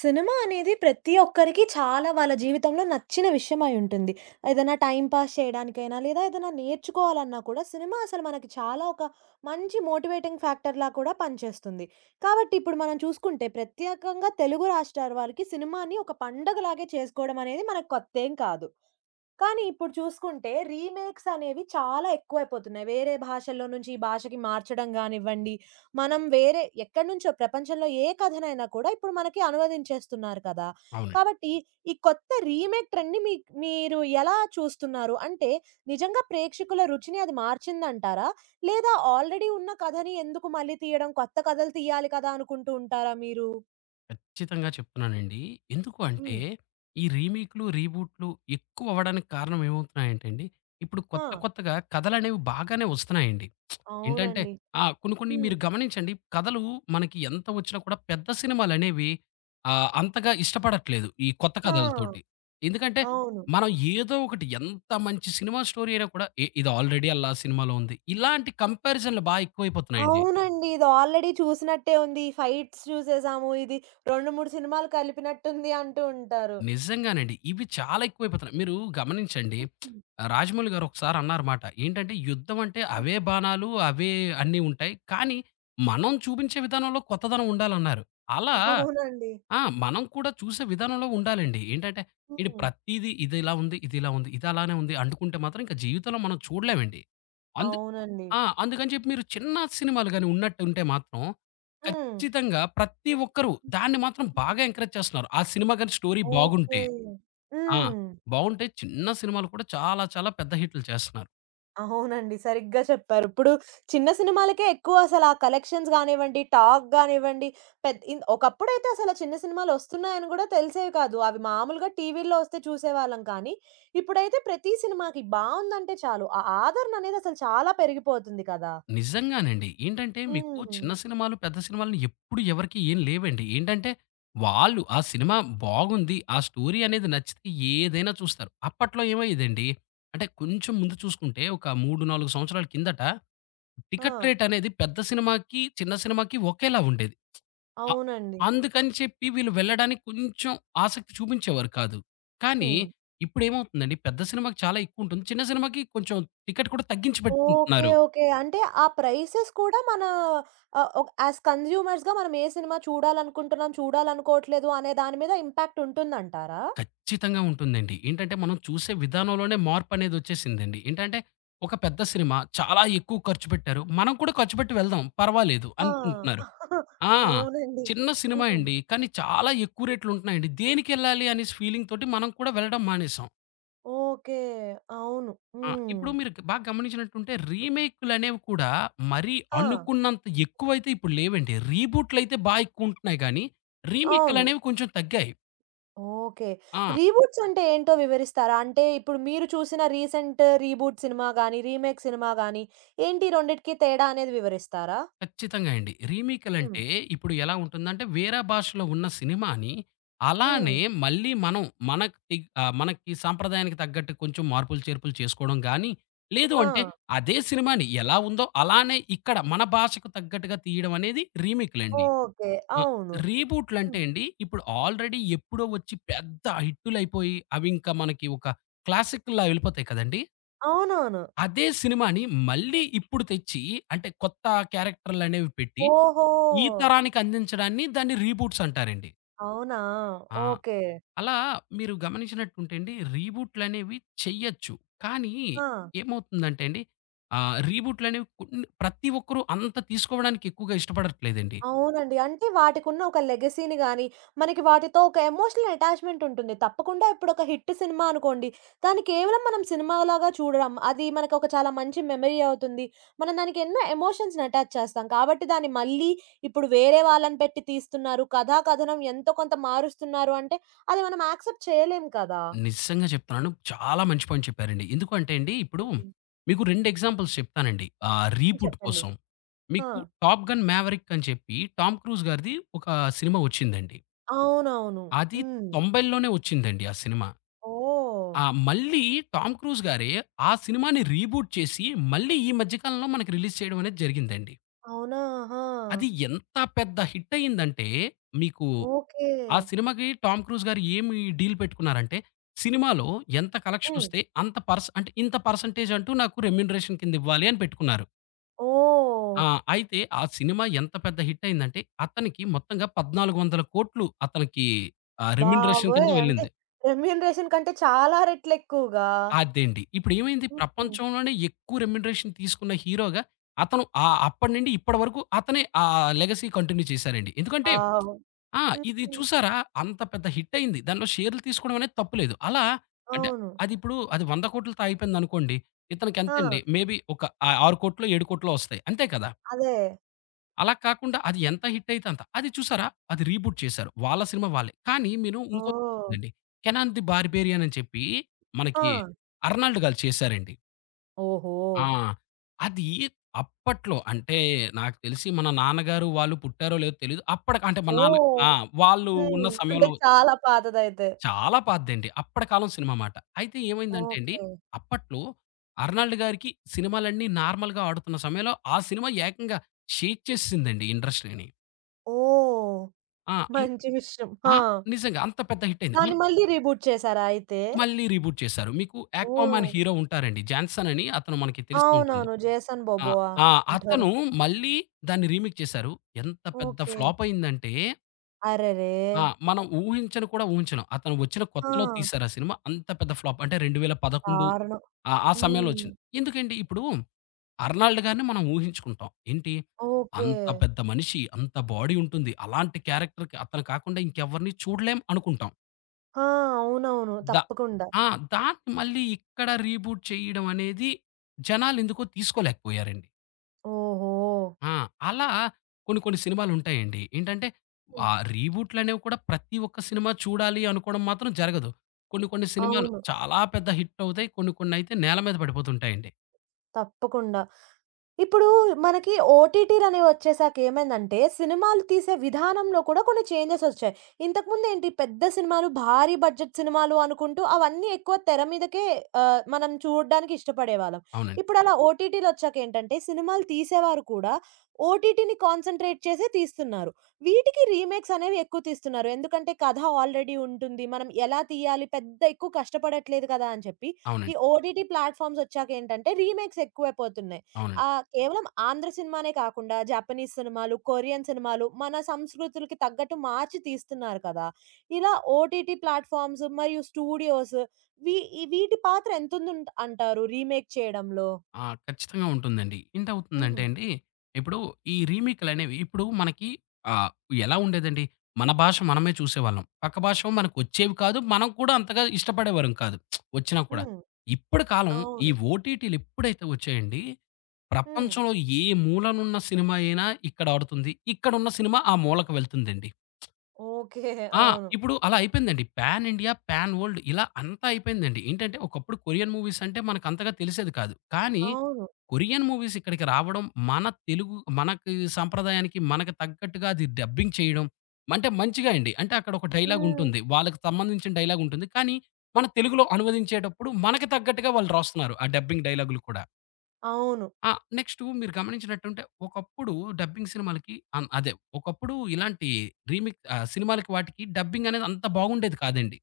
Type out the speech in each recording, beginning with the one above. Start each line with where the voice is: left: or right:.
right: Cinema అనేది ప్రతి ఒక్కరికి చాలా వాళ్ళ జీవితంలో నచ్చిన విషయం అయి ఉంటుంది. ఏదైనా టైమ్ పాస్ చేయడానికైనా, లేదా ఏదైనా నేర్చుకోవాలన్నా కూడా సినిమా అసలు మనకి చాలా ఒక మంచి మోటివేటింగ్ ఫ్యాక్టర్‌లా కూడా పనిచేస్తుంది. కాబట్టి ఇప్పుడు మనం చూసుకుంటే ప్రత్యేకంగా తెలుగు రాష్ట్రాల వారికి సినిమాని ఒక పండగలాగే చేసుకోవడం అనేది మనకు కొత్తేం కాదు. కానీ ఇప్పుడు చూసుకుంటే రీమేక్స్ అనేవి చాలా ఎక్కువైపోతున్నాయి. వేరే భాషల్లో నుంచి ఈ భాషకి మార్చడం గానివ్వండి, మనం వేరే ఎక్కడి నుంచో ప్రపంచంలో ఏ కథనైనా కూడా ఇప్పుడు మనకి అనువదించేస్తున్నారు కదా!
left: అవునండి.
right: కాబట్టి ఈ కొత్త రీమేక్ ట్రెండ్‌ని మీరు ఎలా చూస్తున్నారు? అంటే నిజంగా ప్రేక్షకుల రుచిని అది మార్చిందంటారా? లేదా ఆల్రెడీ ఉన్న కథని ఎందుకు మళ్ళీ తీయడం, కొత్త కథలు తీయాలి కదా! అనుకుంటూ ఉంటారా మీరు?
left: ఖచ్చితంగా చెప్తున్నానండి. ఎందుకు అంటే,
right: హ్మ్.
left: ఈ రీమేక్‌లు, రీబూట్‌లు ఎక్కువ అవ్వడానికి కారణం ఏమవుతున్నాయంటే అండి, ఇప్పుడు
right: ఆ!
left: కొత్త కొత్తగా కథలనేవి బాగానే వస్తున్నాయండి. ఏంటంటే
right: అవునండి.
left: కొన్ని కొన్ని
right: హ్మ్.
left: మీరు గమనించండి. కథలు మనకి ఎంత వచ్చినా కూడా పెద్ద సినిమాలనేవి అంతగా ఇష్టపడట్లేదు ఈ కొత్త
right: ఆ!
left: కథలతోటి. ఎందుకంటే,
right: అవును.
left: మనం ఏదో ఒకటి ఎంత మంచి సినిమా స్టోరీ అయినా కూడా, ఇది ఆల్రెడీ అల్లా సినిమాలో ఉంది. ఇలాంటి కంపారిజన్‌లు బా ఎక్కువైపోతున్నాయండి.
right: అవునండి. ఇది ఆల్రెడీ చూసినట్టే ఉంది. ఈ ఫైట్స్ చూసేసాము. ఇది 2, 3 సినిమాలు కలిపినట్టుంది అంటూ ఉంటారు.
left: నిజంగానండి. ఇవి చాలా ఎక్కువైపోతున్నాయి. మీరు గమనించండి.
right: హ్మ్.
left: రాజమౌళి గారు ఒకసారి అన్నారమాట. ఏంటంటే యుద్ధం అంటే
right: హ్మ్.
left: అవే బాణాలు, అవే అన్నీ ఉంటాయి. కానీ మనం చూపించే విధానంలో కొత్తదనం ఉండాలన్నారు. అలా
right: అవునండి.
left: మనం కూడా చూసే విధానంలో ఉండాలండి. ఏంటంటే ఈడు
right: హ్మ్.
left: ప్రతీదీ ఇదిలా ఉంది, ఇదిలా ఉంది, ఇది అలానే ఉంది అంటుకుంటే మాత్రం ఇంక జీవితంలో మనం చూడలేమండి. అందు
right: అవునండి.
left: ఆ! అందుకని చెప్పి మీరు చిన్న సినిమాలు గాని ఉన్నట్టుంటే మాత్రం
right: హ్మ్.
left: ఖచ్చితంగా ప్రతి ఒక్కరు దాన్ని మాత్రం బాగా ఎంకరేజ్ చేస్తున్నారు ఆ సినిమా గాని స్టోరీ
right: ఓకే.
left: బాగుంటే. ఆ!
right: హ్మ్.
left: బావుంటాయి. చిన్న సినిమాలు కూడా చాలా చాలా పెద్ద హిట్‌లు చేస్తున్నారు.
right: అవునండి. సరిగ్గా చెప్పారు. ఇప్పుడు చిన్న సినిమాలకే ఎక్కువ అసల ఆ కలెక్షన్స్ గానివ్వండి, టాక్ గానివ్వండి, పెద్ ఇన్ ఒకప్పుడైతే అసల చిన్న సినిమాలొస్తున్నాయని గూడా తెలిసేవి కాదు. అవి మామూలుగా టీవీల్లో వస్తే చూసేవాళ్ళం కానీ, ఇప్పుడైతే ప్రతి సినిమాకి బావుందంటే చాలు. ఆ ఆదరణనేది అసలు చాలా పెరిగిపోతుంది కదా!
left: నిజంగానండి. ఏంటంటే మీకు
right: హ్మ్.
left: చిన్న సినిమాలు, పెద్ద సినిమాలని ఎప్పుడు ఎవరికీ ఏం లేవండి. ఏంటంటే వాళ్ళు ఆ సినిమా బాగుంది ఆ స్టోరీ అనేది నచ్చితే ఏదైనా చూస్తారు. అప్పట్లో ఏమయ్యేదండి అంటే కొంచెం ముందు చూసుకుంటే ఒక 3, 4 సంవత్సరాల కిందట టికెట్
right: ఆ!
left: రేట్ అనేది పెద్ద సినిమాకి, చిన్న సినిమాకి ఒకేలా ఉండేది. అ
right: అవునండి.
left: అందుకని చెప్పి వీళ్ళు వెళ్ళడానికి కొంచెం ఆసక్తి చూపించేవారు కాదు. కానీ
right: హ్మ్.
left: ఇప్పుడేమవుతుందండి, పెద్ద సినిమాకి చాలా ఎక్కువుంటుంది. చిన్న సినిమాకి కొంచెం టికెట్ కూడా తగ్గించి
right: ఓకే.
left: పెట్టుకుంటున్నారు.
right: ఓకే. అంటే ఆ ప్రైసెస్ కూడా మన ఆహ్, యాస్ కన్స్యూమర్స్‌గా మనం ఏ సినిమా చూడాలనుకుంటున్నాం, చూడాలనుకోవట్లేదు అనే దాని మీద ఇంపాక్ట్ ఉంటుందంటారా?
left: ఖచ్చితంగా ఉంటుందండి. ఏంటంటే మనం చూసే విధానంలోనే మార్పనేదొచ్చేసిందండి. ఏంటంటే ఒక పెద్ద సినిమా చాలా ఎక్కువ ఖర్చు పెట్టారు. మనం కూడా ఖర్చు పెట్టి వెళ్దాం పర్వాలేదు
right: ఆ!
left: అనుకుంటున్నారు. ఆ!
right: అవునండి.
left: చిన్న సినిమా
right: హ్మ్.
left: అండి. కానీ చాలా ఎక్కువ రేట్లుంటున్నాయండి. దేనికెళ్ళాలి అనేసి ఫీలింగ్ తోటి మనం కూడా వెళ్ళడం మానేసాం.
right: ఓకే. అవును. హ్మ్.
left: ఇప్పుడు మీరు బాగా గమనించినట్టుంటే రీమేక్‌లనేవి కూడా మరీ
right: ఆ!
left: అనుకున్నంత ఎక్కువైతే ఇప్పుడు లేవండి. రీబూట్‌లయితే బా ఎక్కువుంటున్నాయి గానీ,
right: అవును.
left: రీమేక్‌లనేవి కొంచెం తగ్గాయి.
right: ఓకే.
left: ఆ!
right: రీబూట్స్ అంటే ఏంటో వివరిస్తారా? అంటే ఇప్పుడు మీరు చూసిన రీసెంట్ రీబూట్ సినిమా గాని, రీమేక్ సినిమా గాని ఏంటి రెండిటికి తేడా అనేది వివరిస్తారా?
left: ఖచ్చితంగా అండి.
right: హ్మ్.
left: రీమేక్‌లంటే ఇప్పుడు ఎలా ఉంటుందంటే, వేరే భాషలో ఉన్న సినిమాని
right: హ్మ్.
left: అలానే మళ్ళీ మనం మనకి సాంప్రదాయానికి తగ్గట్టు కొంచెం మార్పులు, చేర్పులు చేసుకోవడం గానీ, లేదు
right: ఆ!
left: అంటే అదే సినిమాని ఎలా ఉందో అలానే ఇక్కడ మన భాషకు తగ్గట్టుగా తీయడం అనేది రీమేక్‌లండి.
right: ఓకే.
left: ఆ!
right: అవును.
left: రీబూట్‌లంటే
right: హ్మ్.
left: అండి, ఇప్పుడు ఆల్రెడీ ఎప్పుడో వచ్చి పెద్ద హిట్టులయిపోయి, అవి ఇంకా మనకి ఒక క్లాసిక్‌లా వెళ్ళిపోతాయి కదండీ!
right: అవునవును.
left: అదే సినిమాని మళ్ళీ ఇప్పుడు తెచ్చి, అంటే కొత్త క్యారెక్టర్‌లనేవి పెట్టి,
right: ఓహో!
left: ఈ తరానికి అందించడాన్ని దాన్ని రీబూట్స్ అంటారండి.
right: అవునా?
left: ఆ!
right: ఓకే.
left: అలా మీరు గమనించినట్టుంటే అండి, రీబూట్‌లనేవి చెయ్యొచ్చు. కానీ
right: ఆ!
left: ఏమవుతుందంటే అండి, రీబూట్‌లనేవి కొన్ని ప్రతి ఒక్కరు అంత తీసుకోవడానికి ఎక్కువగా ఇష్టపడట్లేదండి.
right: అవునండి. అంటే వాటికున్న ఒక లెగసీని గాని, మనకి వాటితో ఒక ఎమోషనల్ అటాచ్‌మెంట్ ఉంటుంది. తప్పకుండా ఇప్పుడొక హిట్ సినిమా అనుకోండి, దాన్ని కేవలం మనం సినిమాలాగా చూడడం, అది మనకొక చాలా మంచి మెమరీ అవుతుంది. మనం దానికి ఎన్నో ఎమోషన్స్‌ని అటాచ్ చేస్తాం. కాబట్టి దాన్ని మళ్ళీ ఇప్పుడు వేరే వాళ్ళని పెట్టి తీస్తున్నారు, కథా కథనం ఎంతో కొంత మారుస్తున్నారు అంటే, అది మనం యాక్సెప్ట్ చేయలేం కదా!
left: నిజంగా చెప్తున్నాను. చాలా మంచి పాయింట్ చెప్పారండి. ఎందుకు అంటే అండి, ఇప్పుడు
right: హ్మ్.
left: మీకు 2 ఎగ్జాంపుల్స్ చెప్తానండి. రీబూట్
right: చెప్పండి.
left: కోసం.
right: ఆ!
left: మీకు 'టాప్ గన్ మ్యావరిక్' అని చెప్పి 'టామ్ క్రూజ్' గారిది ఒక సినిమా వచ్చిందండి.
right: అవునవును.
left: అది
right: హ్మ్.
left: 90ల్లోనే వచ్చిందండి ఆ సినిమా.
right: ఓహ్!
left: మళ్ళీ 'టామ్ క్రూజ్' గారే ఆ సినిమాని రీబూట్ చేసి, మళ్ళీ ఈ మధ్య కాలంలో మనకి రిలీజ్ చేయడం అనేది జరిగిందండి.
right: అవునా! ఆహా!
left: అది ఎంత పెద్ద హిట్ అయిందంటే మీకు,
right: ఓకే.
left: ఆ సినిమాకి 'టామ్ క్రూజ్' గారు ఏమి డీల్ పెట్టుకున్నారంటే, సినిమాలో ఎంత
right: హ్మ్.
left: కలెక్షనొస్తే అంత పర్స్ అంటే ఇంత పర్సెంటేజ్ అంటూ నాకు రెమ్యూనరేషన్ కింద ఇవ్వాలి అని పెట్టుకున్నారు.
right: ఓహ్!
left: ఆ! అయితే ఆ సినిమా ఎంత పెద్ద హిట్ అయిందంటే, అతనికి మొత్తంగా 14,000,00,00,000 అతనికి రెమ్యూనరేషన్
right: బాబోయ్!
left: కింద
right: అంటే
left: వెళ్ళింది.
right: రెమ్యూనరేషన్ కంటే చాలా రెట్లెక్కువగా.
left: అదేండి. ఇప్పుడేమైంది,
right: హ్మ్.
left: ప్రపంచంలోనే ఎక్కువ రెమ్యూనరేషన్ తీసుకున్న హీరోగా అతను, అప్పటి నుండి ఇప్పటి వరకు అతనే ఆ లెగసీ కంటిన్యూ చేశారండి. ఎందుకంటే
right: వావ్!
left: ఆ!
right: హ్మ్.
left: ఇది చూసారా? అంత పెద్ద హిట్ అయింది. దానిలో షేర్‌లు తీసుకోవడం అనేది తప్పు లేదు. అలా అంటే
right: అవును.
left: అదిప్పుడు అది 100,00,00,000తో అయిపోయిందనుకోండి. ఇతనికి
right: ఆ!
left: ఎంతండి? మేబీ ఒక 6,00,00,000 7,00,00,000 వస్తాయి. అంతే కదా!
right: అదే.
left: అలా కాకుండా అది ఎంత హిట్ అయితే అంత. అది చూసారా? అది రీబూట్ చేశారు. వాళ్ళ సినిమా వాళ్ళే. కానీ మీరు ఇంకో
right: ఓహ్!
left: దండి 'కెనాన్ ది బార్బేరియన్' అని చెప్పి మనకి
right: ఆ!
left: 'అర్నాల్డ్' గారు చేశారండి.
right: ఓహో!
left: ఆ! అది అప్పట్లో అంటే నాకు తెలిసి మన నాన్నగారు వాళ్ళు పుట్టారో లేదో తెలీదు. అప్పటికి అంటే మా నాన్న
right: ఓహ్!
left: ఆ! వాళ్ళు ఉన్న
right: హ్మ్. అంటే
left: సమయంలో,
right: చాలా పాతదైతే.
left: చాలా పాతదండి. అప్పటి కాలం సినిమా మాట. అయితే ఏమైందంటే అండి,
right: ఓకే.
left: అప్పట్లో 'అర్నాల్డ్' గారికి సినిమాలన్నీ నార్మల్‌గా ఆడుతున్న సమయంలో, ఆ సినిమా ఏకంగా షేక్ చేసేసిందండి ఇండస్ట్రీని.
right: ఓహ్!
left: ఆ! అన్
right: మంచి విషయం.
left: ఆ!
right: ఆ!
left: నిజంగా అంత పెద్ద హిట్ అయింది.
right: దాన్ని మళ్ళీ రీబూట్ చేసారా అయితే?
left: మళ్ళీ రీబూట్ చేశారు. మీకు
right: ఓహ్!
left: 'ఆక్వామాన్' హీరో ఉంటారండి. 'జాన్సన్' అని అతను మనకి తెలిసే ఉంటుంది.
right: అవునవును. 'జేసన్
left: ఆ!
right: బోబోవా'
left: ఆ!
right: అంటారు.
left: అతను మళ్ళీ దాన్ని రీమేక్ చేశారు. ఎంత పెద్ద
right: ఓకే.
left: ఫ్లాప్ అయిందంటే
right: అరెరే!
left: మనం ఊహించను కూడా ఊహించను. అతను వచ్చిన
right: ఆ!
left: కొత్తలో తీశారు ఆ సినిమా. అంత పెద్ద ఫ్లాప్ అంటే 2011
right: దారుణం.
left: ఆ సమయంలో
right: హ్మ్.
left: ఒచ్చింది. ఎందుకండి ఇప్పుడు 'అర్నాల్డ్' గారిని మనం ఊహించుకుంటాం. ఏంటి,
right: ఓకే.
left: అంత పెద్ద మనిషి, అంత బాడీ ఉంటుంది. అలాంటి క్యారెక్టర్‌కి అతను కాకుండా ఇంకెవరిని చూడలేం అనుకుంటాం.
right: ఆ! అవునవును.
left: ద
right: తప్పకుండా.
left: ఆ! దాన్ని మళ్ళీ ఇక్కడ రీబూట్ చేయడం అనేది జనాలెందుకో తీసుకోలేకపోయారండి.
right: ఓహో!
left: ఆ! అలా కొన్ని కొన్ని సినిమాలుంటాయండి. ఏంటంటే
right: హ్మ్.
left: ఆ రీబూట్‌లనేవి కూడా ప్రతి ఒక్క సినిమా చూడాలి అనుకోవడం మాత్రం జరగదు. కొన్ని కొన్ని సినిమాలు
right: అవును.
left: చాలా పెద్ద హిట్ అవుతాయి. కొన్ని కొన్నయితే నేల మీద పడిపోతుంటాయండి.
right: తప్పకుండా. ఇప్పుడు మనకి ఓటీటీలనేవి వచ్చేసాక ఏమైందంటే, సినిమాలు తీసే విధానంలో కూడా కొన్ని చేంజెస్ వచ్చాయి. ఇంతకుముందేంటి పెద్ద సినిమాలు, భారీ బడ్జెట్ సినిమాలు అనుకుంటూ అవన్నీ ఎక్కువ తెర మీదకే ఆహ్, మనం చూడడానికి ఇష్టపడేవాళ్ళం.
left: అవునండి.
right: ఇప్పుడలా ఓటీటీలొచ్చాకేంటంటే, సినిమాలు తీసేవారు కూడా ఓటీటీని కాన్సంట్రేట్ చేసే తీస్తున్నారు. వీటికి రీమేక్స్ అనేవి ఎక్కువ తీస్తున్నారు. ఎందుకంటే కథ ఆల్రెడీ ఉంటుంది. మనం ఎలా తీయాలి పెద్ద ఎక్కువ కష్టపడట్లేదు కదా! అని చెప్పి, ఈ
left: అవునండి.
right: ఓటీటీ ప్లాట్‌ఫార్మ్స్ వచ్చాకేంటంటే రీమేక్స్ ఎక్కువైపోతున్నాయి. ఆ!
left: అవునండి.
right: కేవలం ఆంధ్ర సినిమానే కాకుండా జాపనీస్ సినిమాలు, కొరియన్ సినిమాలు మన సంస్కృతులకి తగ్గట్టు మార్చి తీస్తున్నారు కదా! ఇలా ఓటీటీ ప్లాట్‌ఫార్మ్స్ మరియు స్టూడియోస్ వీ ఈ వీటి పాత్ర ఎంతుందుంట్ అంటారు రీమేక్ చేయడంలో?
left: ఖచ్చితంగా ఉంటుందండి.
right: హ్మ్.
left: ఏంటవుతుందంటే అండి, ఇప్పుడు ఈ రీమేక్‌లనేవి ఇప్పుడు మనకి ఆహ్, ఎలా ఉండేదండి, మన భాష మనమే చూసేవాళ్ళం. పక్క భాష మనకొచ్చేవి కాదు. మనం కూడా అంతగా ఇష్టపడేవారం కాదు వచ్చినా కూడా.
right: హ్మ్.
left: ఇప్పుడు కాలం, ఈ
right: అవును.
left: ఓటీటీలు ఎప్పుడైతే వచ్చాయండి,
right: హ్మ్.
left: ప్రపంచంలో ఏ మూలనున్న సినిమా అయినా ఇక్కడ ఆడుతుంది. ఇక్కడున్న సినిమా ఆ మూలకు వెళ్తుందండి.
right: ఓకే.
left: ఆ!
right: అవును.
left: ఇప్పుడు అలా అయిపోయిందండి. పాన్ ఇండియా, పాన్ వరల్డ్ ఇలా అంతా అయిపోయిందండి. ఏంటంటే ఒకప్పుడు కొరియన్ మూవీస్ అంటే మనకంతగా తెలిసేది కాదు. కానీ
right: అవును.
left: కొరియన్ మూవీస్ ఇక్కడికి రావడం, మన తెలుగు మనకి సాంప్రదాయానికి మనకు తగ్గట్టుగా అది డబ్బింగ్ చేయడం, అంటే మంచిగా అండి. అంటే అక్కడ ఒక డైలాగ్
right: హ్మ్.
left: ఉంటుంది. వాళ్ళకి సంబంధించిన డైలాగ్ ఉంటుంది. కానీ మన తెలుగులో అనువదించేటప్పుడు మనకు తగ్గట్టుగా వాళ్ళు రాస్తున్నారు ఆ డబ్బింగ్ డైలాగులు కూడా.
right: అవును.
left: ఆ! నెక్స్టు మీరు గమనించినట్టుంటే ఒకప్పుడు డబ్బింగ్ సినిమాలకి అదే, ఒకప్పుడు ఇలాంటి రీమిక్ సినిమాలకి వాటికి డబ్బింగ్ అనేది అంత బాగుండేది కాదండి.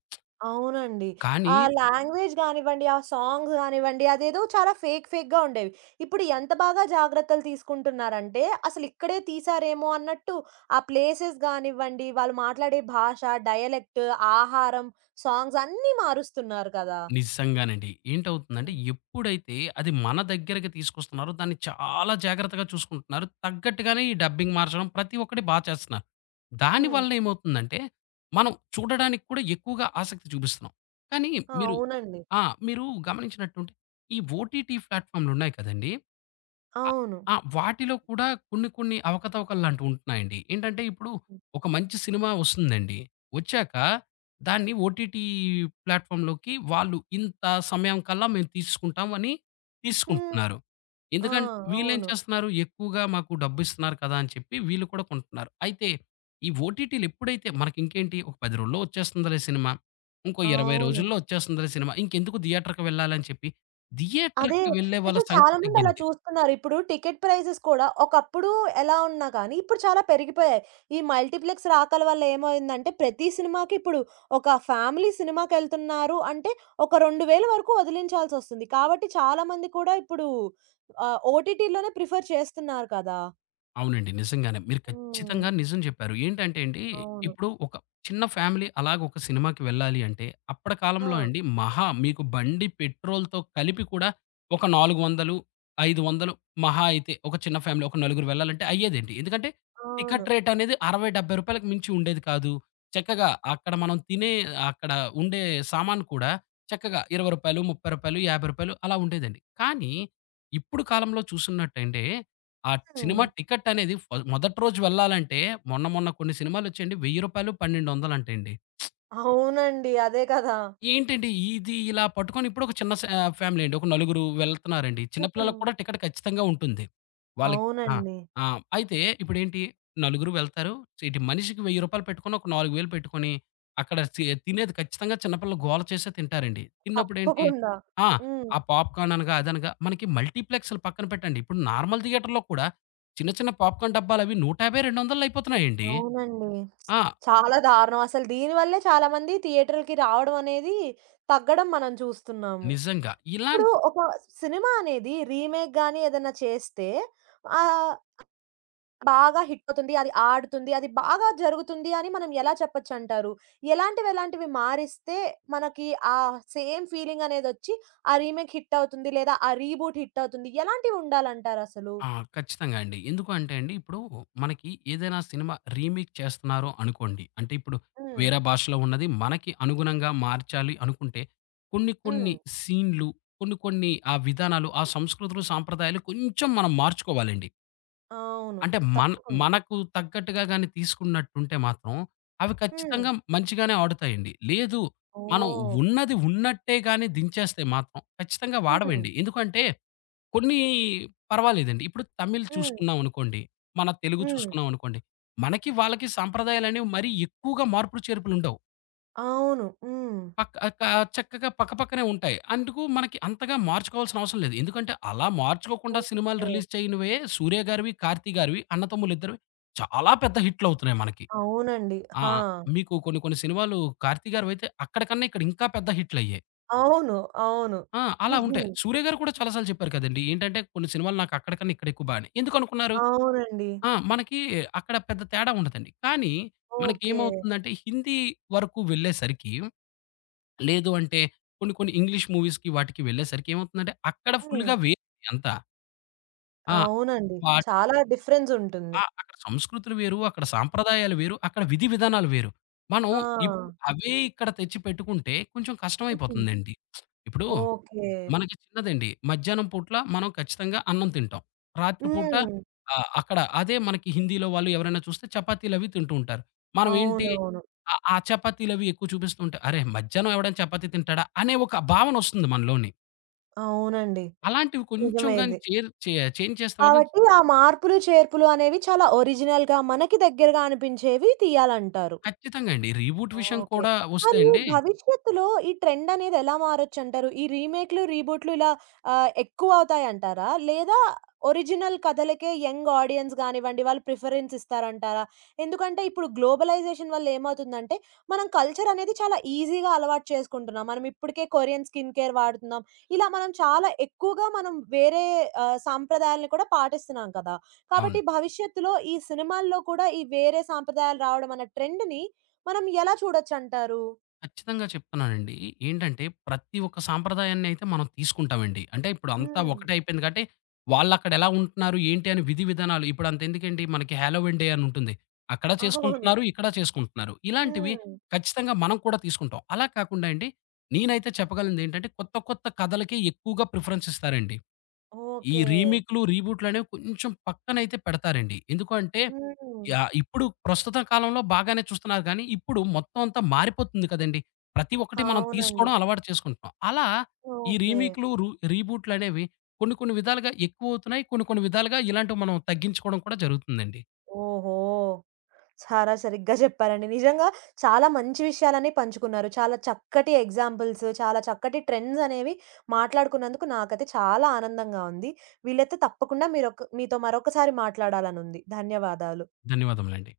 right: అవునండి.
left: కానీ
right: ఆ లాంగ్వేజ్ గానివ్వండి, ఆ సాంగ్స్ గానివ్వండి, అదేదో చాలా ఫేక్ ఫేక్‌గా ఉండేవి. ఇప్పుడు ఎంత బాగా జాగ్రత్తలు తీసుకుంటున్నారంటే, అసలిక్కడే తీశారేమో అన్నట్టు ఆ ప్లేసెస్ గానివ్వండి, వాళ్ళు మాట్లాడే భాష, డయలెక్ట్, ఆహారం, సాంగ్స్ అన్నీ మారుస్తున్నారు కదా!
left: నిజంగానండి. ఏంటవుతుందంటే
right: హ్మ్.
left: ఎప్పుడైతే అది మన దగ్గరకి తీసుకొస్తున్నారో దాన్ని చాలా జాగ్రత్తగా చూసుకుంటున్నారు. తగ్గట్టుగానే ఈ డబ్బింగ్ మార్చడం ప్రతి ఒక్కటి బా చేస్తున్నారు.
right: హ్మ్.
left: దానివల్ల ఏమవుతుందంటే మనం చూడడానికి కూడా ఎక్కువగా ఆసక్తి చూపిస్తున్నాం. కానీ
right: ఆ!
left: మీరు
right: అవునండి.
left: ఆ! మీరు గమనించినట్టుంటే ఈ ఓటీటీ ప్లాట్‌ఫార్మ్‌లున్నాయి కదండీ! అ
right: అవును.
left: ఆ! వాటిలో కూడా కొన్ని కొన్ని అవకతవకల్లాంటివి ఉంటున్నాయండి. ఏంటంటే ఇప్పుడు
right: హ్మ్.
left: ఒక మంచి సినిమా వస్తుందండి. వచ్చాక దాన్ని ఓటీటీ ప్లాట్‌ఫార్మ్‌లోకి వాళ్ళు ఇంత సమయం కల్లా మేము తీసుకుంటాం అని
right: హ్మ్.
left: తీసుకుంటున్నారు.
right: ఆ!
left: ఎందుకంటే వీళ్ళేం
right: అవును.
left: చేస్తున్నారు, ఎక్కువగా మాకు డబ్బిస్తున్నారు కదా అని చెప్పి వీళ్ళు కూడా కొంటున్నారు. అయితే ఈ ఓటీటీలు ఎప్పుడైతే మనకింకేంటి, ఒక 10 రోజుల్లో వచ్చేస్తుందిలే సినిమా, ఇంకో 20
right: అవును.
left: రోజుల్లో వచ్చేస్తుందిలే సినిమా, ఇంకెందుకు థియేటర్‌కి వెళ్ళాలని చెప్పి
right: అదే.
left: థియేటర్‌కి వెళ్ళే వాళ్ళ
right: అయితే చాలా
left: సంఖ్య
right: మంది అలా
left: తగ్గింది.
right: చూస్తున్నారు. ఇప్పుడు టికెట్ ప్రైజెస్ కూడా ఒకప్పుడు ఎలా ఉన్నా కానీ, ఇప్పుడు చాలా పెరిగిపోయాయి. ఈ మల్టీప్లెక్స్ రాకల వల్ల ఏమైందంటే, ప్రతి సినిమాకి ఇప్పుడు ఒక ఫ్యామిలీ సినిమాకెళ్తున్నారు అంటే, ఒక 2,000 వరకు వదిలించాల్సొస్తుంది. కాబట్టి చాలా మంది కూడా ఇప్పుడు ఆహ్, ఓటీటీలోనే ప్రిఫర్ చేస్తున్నారు కదా!
left: అవునండి. నిజంగానే. మీరు
right: హ్మ్.
left: ఖచ్చితంగా నిజం జెప్పారు. ఏంటంటే అండి,
right: అవును.
left: ఇప్పుడు ఒక చిన్న ఫ్యామిలీ అలాగ ఒక సినిమాకి వెళ్ళాలి అంటే, అప్పటి కాలంలో
right: ఆ!
left: అండి మహా మీకు బండి పెట్రోల్‌తో కలిపి కూడా ఒక 400, 500 మహా అయితే ఒక చిన్న ఫ్యామిలీ ఒక నలుగురు వెళ్ళాలంటే అయ్యేదండి. ఎందుకంటే
right: అవును.
left: టికెట్ రేట్ అనేది రూ. 60, 70కి మించి ఉండేది కాదు. చక్కగా అక్కడ మనం తినే అక్కడ ఉండే సామాను కూడా చక్కగా రూ. 20, రూ. 30, రూ. 50 అలా ఉండేదండి. కానీ ఇప్పుడు కాలంలో చూసున్నట్టంటే ఆ
right: హ్మ్.
left: సినిమా టికెట్ అనేది మొదటి రోజు వెళ్ళాలంటే మొన్న మొన్న కొన్ని సినిమాలొచ్చాయండి రూ. 1000, రూ. 1200 అంటండి.
right: అవునండి. అదే కదా!
left: ఏంటండి, ఇది ఇలా పట్టుకొని ఇప్పుడు ఒక చిన్న ఫ్యామిలీ అండి. ఒక నలుగురు వెళ్తున్నారండి. చిన్న పిల్లలకి
right: హ్మ్.
left: కూడా టికెట్ ఖచ్చితంగా ఉంటుంది వాళ్ళకి. ఆ!
right: అవునండి.
left: ఆ! అయితే ఇప్పుడేంటి, నలుగురు వెళ్తారు. ఇటు మనిషికి రూ. 1000 పెట్టుకొని ఒక 4000 పెట్టుకొని అక్కడ తినేది ఖచ్చితంగా, చిన్నపిల్లలు గోల చేసే తింటారండి. తిన్నప్పుడేంటి
right: తప్పకుండా.
left: ఆ!
right: హ్మ్.
left: ఆ పాప్‌కార్న్ అనగా అదనగా మనకి మల్టీప్లెక్స్‌లు పక్కన పెట్టండి. ఇప్పుడు నార్మల్ థియేటర్‌లో కూడా చిన్న చిన్న పాప్‌కార్న్ డబ్బాలవి 150, 200 అయిపోతున్నాయండి.
right: అవునండి.
left: ఆ!
right: చాలా దారుణం. అసలు దీని వల్లే చాలామంది థియేటర్‌లకి రావడం అనేది తగ్గడం మనం చూస్తున్నాము.
left: నిజంగా ఇలా.
right: ఇప్పుడు ఒక సినిమా అనేది రీమేక్ గాని ఏదైనా చేస్తే ఆహ్, బాగా హిట్ అవుతుంది. అది ఆడుతుంది. అది బాగా జరుగుతుంది అని మనం ఎలా చెప్పొచ్చంటారు? ఎలాంటివి ఎలాంటివి మారిస్తే మనకి ఆ సేమ్ ఫీలింగ్ అనేదొచ్చి ఆ రీమేక్ హిట్ అవుతుంది లేదా ఆ రీబూట్ హిట్ అవుతుంది. ఎలాంటివి ఉండాలంటారసలు?
left: ఆ! ఖచ్చితంగా అండి. ఎందుకు అంటే అండి, ఇప్పుడు మనకి ఏదైనా సినిమా రీమేక్ చేస్తున్నారు అనుకోండి. అంటే ఇప్పుడు
right: హ్మ్.
left: వేరే భాషలో ఉన్నది మనకి అనుగుణంగా మార్చాలి అనుకుంటే, కొన్ని
right: హ్మ్.
left: కొన్ని సీన్‌లు, కొన్ని కొన్ని ఆ విధానాలు, ఆ సంస్కృతులు, సాంప్రదాయాలు కొంచెం మనం మార్చుకోవాలండి.
right: అవును.
left: అంటే మన,
right: తప్పకుండా.
left: మనకు తగ్గట్టుగా గాని తీసుకున్నట్టుంటే మాత్రం అవి
right: హ్మ్.
left: ఖచ్చితంగా మంచిగానే ఆడుతాయండి. లేదు మనం
right: ఓహ్!
left: ఉన్నది ఉన్నట్టే గాని దించేస్తే మాత్రం ఖచ్చితంగా
right: హ్మ్.
left: వాడవండి. ఎందుకంటే కొన్ని పర్వాలేదండి. ఇప్పుడు తమిళ్
right: హ్మ్.
left: చూసుకున్నామనుకోండి, మన తెలుగు
right: హ్మ్.
left: చూసుకున్నామనుకోండి, మనకి వాళ్ళకి సాంప్రదాయాలనేవి మరీ ఎక్కువగా మార్పులు చేర్పులుండవు.
right: అవును. హ్మ్.
left: పక్క క చక్కగా పక్కపక్కనే ఉంటాయి. అందుకు మనకి అంతగా మార్చుకోవాల్సిన అవసరం లేదు. ఎందుకంటే, అలా మార్చుకోకుండా సినిమాలు
right: ఓకే.
left: రిలీజ్ చేయనివే 'సూర్య' గారివి, 'కార్తీ' గారివి, అన్నదమ్ములిద్దరివి చాలా పెద్ద హిట్‌లవుతున్నాయి మనకి.
right: అవునండి.
left: ఆ!
right: ఆ!
left: మీకు కొన్ని కొన్ని సినిమాలు 'కార్తీ' గారివైతే అక్కడికన్నా ఇక్కడ ఇంకా పెద్ద హిట్‌లయ్యాయి.
right: అవును. అవును.
left: అలా
right: ఉహు.
left: ఉంటాయి. 'సూర్య' గారు కూడా చాలా సార్లు చెప్పారు కదండీ! ఏంటంటే, కొన్ని సినిమాలు నాకు అక్కడికన్నా ఇక్కడ ఎక్కువ బాగానే ఎందుకనుకున్నారు?
right: అవునండి.
left: మనకి అక్కడ పెద్ద తేడా ఉండదండి. కానీ
right: ఓకే.
left: మనకేమవుతుందంటే హిందీ వరకు వెళ్ళేసరికి, లేదు అంటే కొన్ని కొన్ని ఇంగ్లీష్ మూవీస్‌కి వాటికి వెళ్ళేసరికి ఏమవుతుందంటే అక్కడ
right: హ్మ్.
left: ఫుల్‌గా వేరే అంతా. ఆ!
right: అవునండి.
left: వాట
right: చాలా డిఫరెన్స్ ఉంటుంది.
left: ఆ! అక్కడ సంస్కృతులు వేరు, అక్కడ సాంప్రదాయాలు వేరు, అక్కడ విధి విధానాలు వేరు. మనం
right: ఆ!
left: ఇప్పుడు అవే ఇక్కడ తెచ్చి పెట్టుకుంటే కొంచెం
right: హ్మ్.
left: కష్టమైపోతుందండి. ఇప్పుడు
right: ఓకే.
left: మనకి చిన్నదండి, మధ్యాహ్నం పూట్ల మనం ఖచ్చితంగా అన్నం తింటాం. రాత్రి పూట
right: హ్మ్.
left: అక్కడ అదే మనకి హిందీలో వాళ్ళు ఎవరైనా చూస్తే చపాతీలవి తింటూ ఉంటారు. మనం ఏంటి,
right: అవునవును.
left: ఆ ఆ చపాతీలవి ఎక్కువ చూపిస్తూ ఉంటే, అరే! మధ్యాహ్నం ఎవడైనా చపాతీ తింటాడా? అనే ఒక భావనొస్తుంది మనలోని.
right: అవునండి.
left: అలాంటివి కొంచెం
right: నిజమే
left: గాని
right: ఇది.
left: చేర్ చే చేంజ్ చేస్తే మాత్రం
right: కాబట్టి ఆ మార్పులు, చేర్పులు అనేవి చాలా ఒరిజినల్‌గా మనకి దగ్గరగా అనిపించేవి తీయాలంటారు.
left: ఖచ్చితంగా అండి. రీబూట్ విషయం
right: ఓకే.
left: కూడా వస్తే
right: కానీ
left: అండి,
right: భవిష్యత్తులో ఈ ట్రెండ్ అనేది ఎలా మారొచ్చంటారు? ఈ రీమేక్‌లు, రీబూట్‌లు ఇలా ఆహ్, ఎక్కువవుతాయంటారా? లేదా ఒరిజినల్ కథలకే యంగ్ ఆడియన్స్ గానివ్వండి, వాళ్ళు ప్రిఫరెన్స్ ఇస్తారంటారా? ఎందుకంటే ఇప్పుడు గ్లోబలైజేషన్ వల్ల ఏమవుతుందంటే, మనం కల్చర్ అనేది చాలా ఈజీగా అలవాటు చేసుకుంటున్నాం. మనం ఇప్పటికే కొరియన్ స్కిన్ కేర్ వాడుతున్నాం. ఇలా మనం చాలా ఎక్కువగా మనం వేరే ఆహ్, సాంప్రదాయాలను కూడా పాటిస్తున్నాం కదా!
left: అవును.
right: కాబట్టి భవిష్యత్తులో ఈ సినిమాల్లో కూడా ఈ వేరే సాంప్రదాయాలు రావడం అన్న ట్రెండ్‌ని మనం ఎలా చూడొచ్చంటారు?
left: ఖచ్చితంగా చెప్తున్నానండి. ఏంటంటే ప్రతి ఒక్క సాంప్రదాయాన్ని అయితే మనం తీసుకుంటామండి. అంటే ఇప్పుడు అంతా
right: హ్మ్.
left: ఒకటే అయిపోయింది కాబట్టి, వాళ్ళక్కడ ఎలా ఉంటున్నారు, ఏంటి అని విధి విధానాలు, ఇప్పుడు అంతెందుకండి మనకి హాలోవీన్ డే అని ఉంటుంది. అక్కడ ఓకే,
right: అవును.
left: చేసుకుంటున్నారు, ఇక్కడ చేసుకుంటున్నారు. ఇలాంటివి
right: హ్మ్.
left: ఖచ్చితంగా మనం కూడా తీసుకుంటాం. అలా కాకుండా అండి, నేనైతే చెప్పగలిగింది ఏంటంటే కొత్త కొత్త కథలకే ఎక్కువగా ప్రిఫరెన్స్ ఇస్తారండి. ఈ
right: ఓకే.
left: రీమేక్‌లు, రీబూట్‌లు అనేవి కొంచెం పక్కనైతే పెడతారండి. ఎందుకు అంటే
right: హ్మ్.
left: యాహ్! ఇప్పుడు ప్రస్తుత కాలంలో బాగానే చూస్తున్నారు గానీ, ఇప్పుడు మొత్తం అంతా మారిపోతుంది కదండీ! ప్రతి ఒక్కటి మనం
right: అవునండి.
left: తీసుకోవడం అలవాటు చేసుకుంటున్నాం. అలా ఈ
right: ఓకే.
left: రీమేక్‌లు, రీబూట్‌లనేవి కొన్ని కొన్ని విధాలుగా ఎక్కువవుతున్నాయి. కొన్ని కొన్ని విధాలుగా ఇలాంటివి మనం తగ్గించుకోవడం కూడా జరుగుతుందండి.
right: ఓహో! చాలా సరిగ్గా చెప్పారండి. నిజంగా చాలా మంచి విషయాలన్నీ పంచుకున్నారు. చాలా చక్కటి ఎగ్జాంపుల్స్, చాలా చక్కటి ట్రెండ్స్ అనేవి మాట్లాడుకున్నందుకు నాకైతే చాలా ఆనందంగా ఉంది. వీలైతే తప్పకుండా మీతో మరొకసారి మాట్లాడాలనుంది. ధన్యవాదాలు.
left: ధన్యవాదములండి.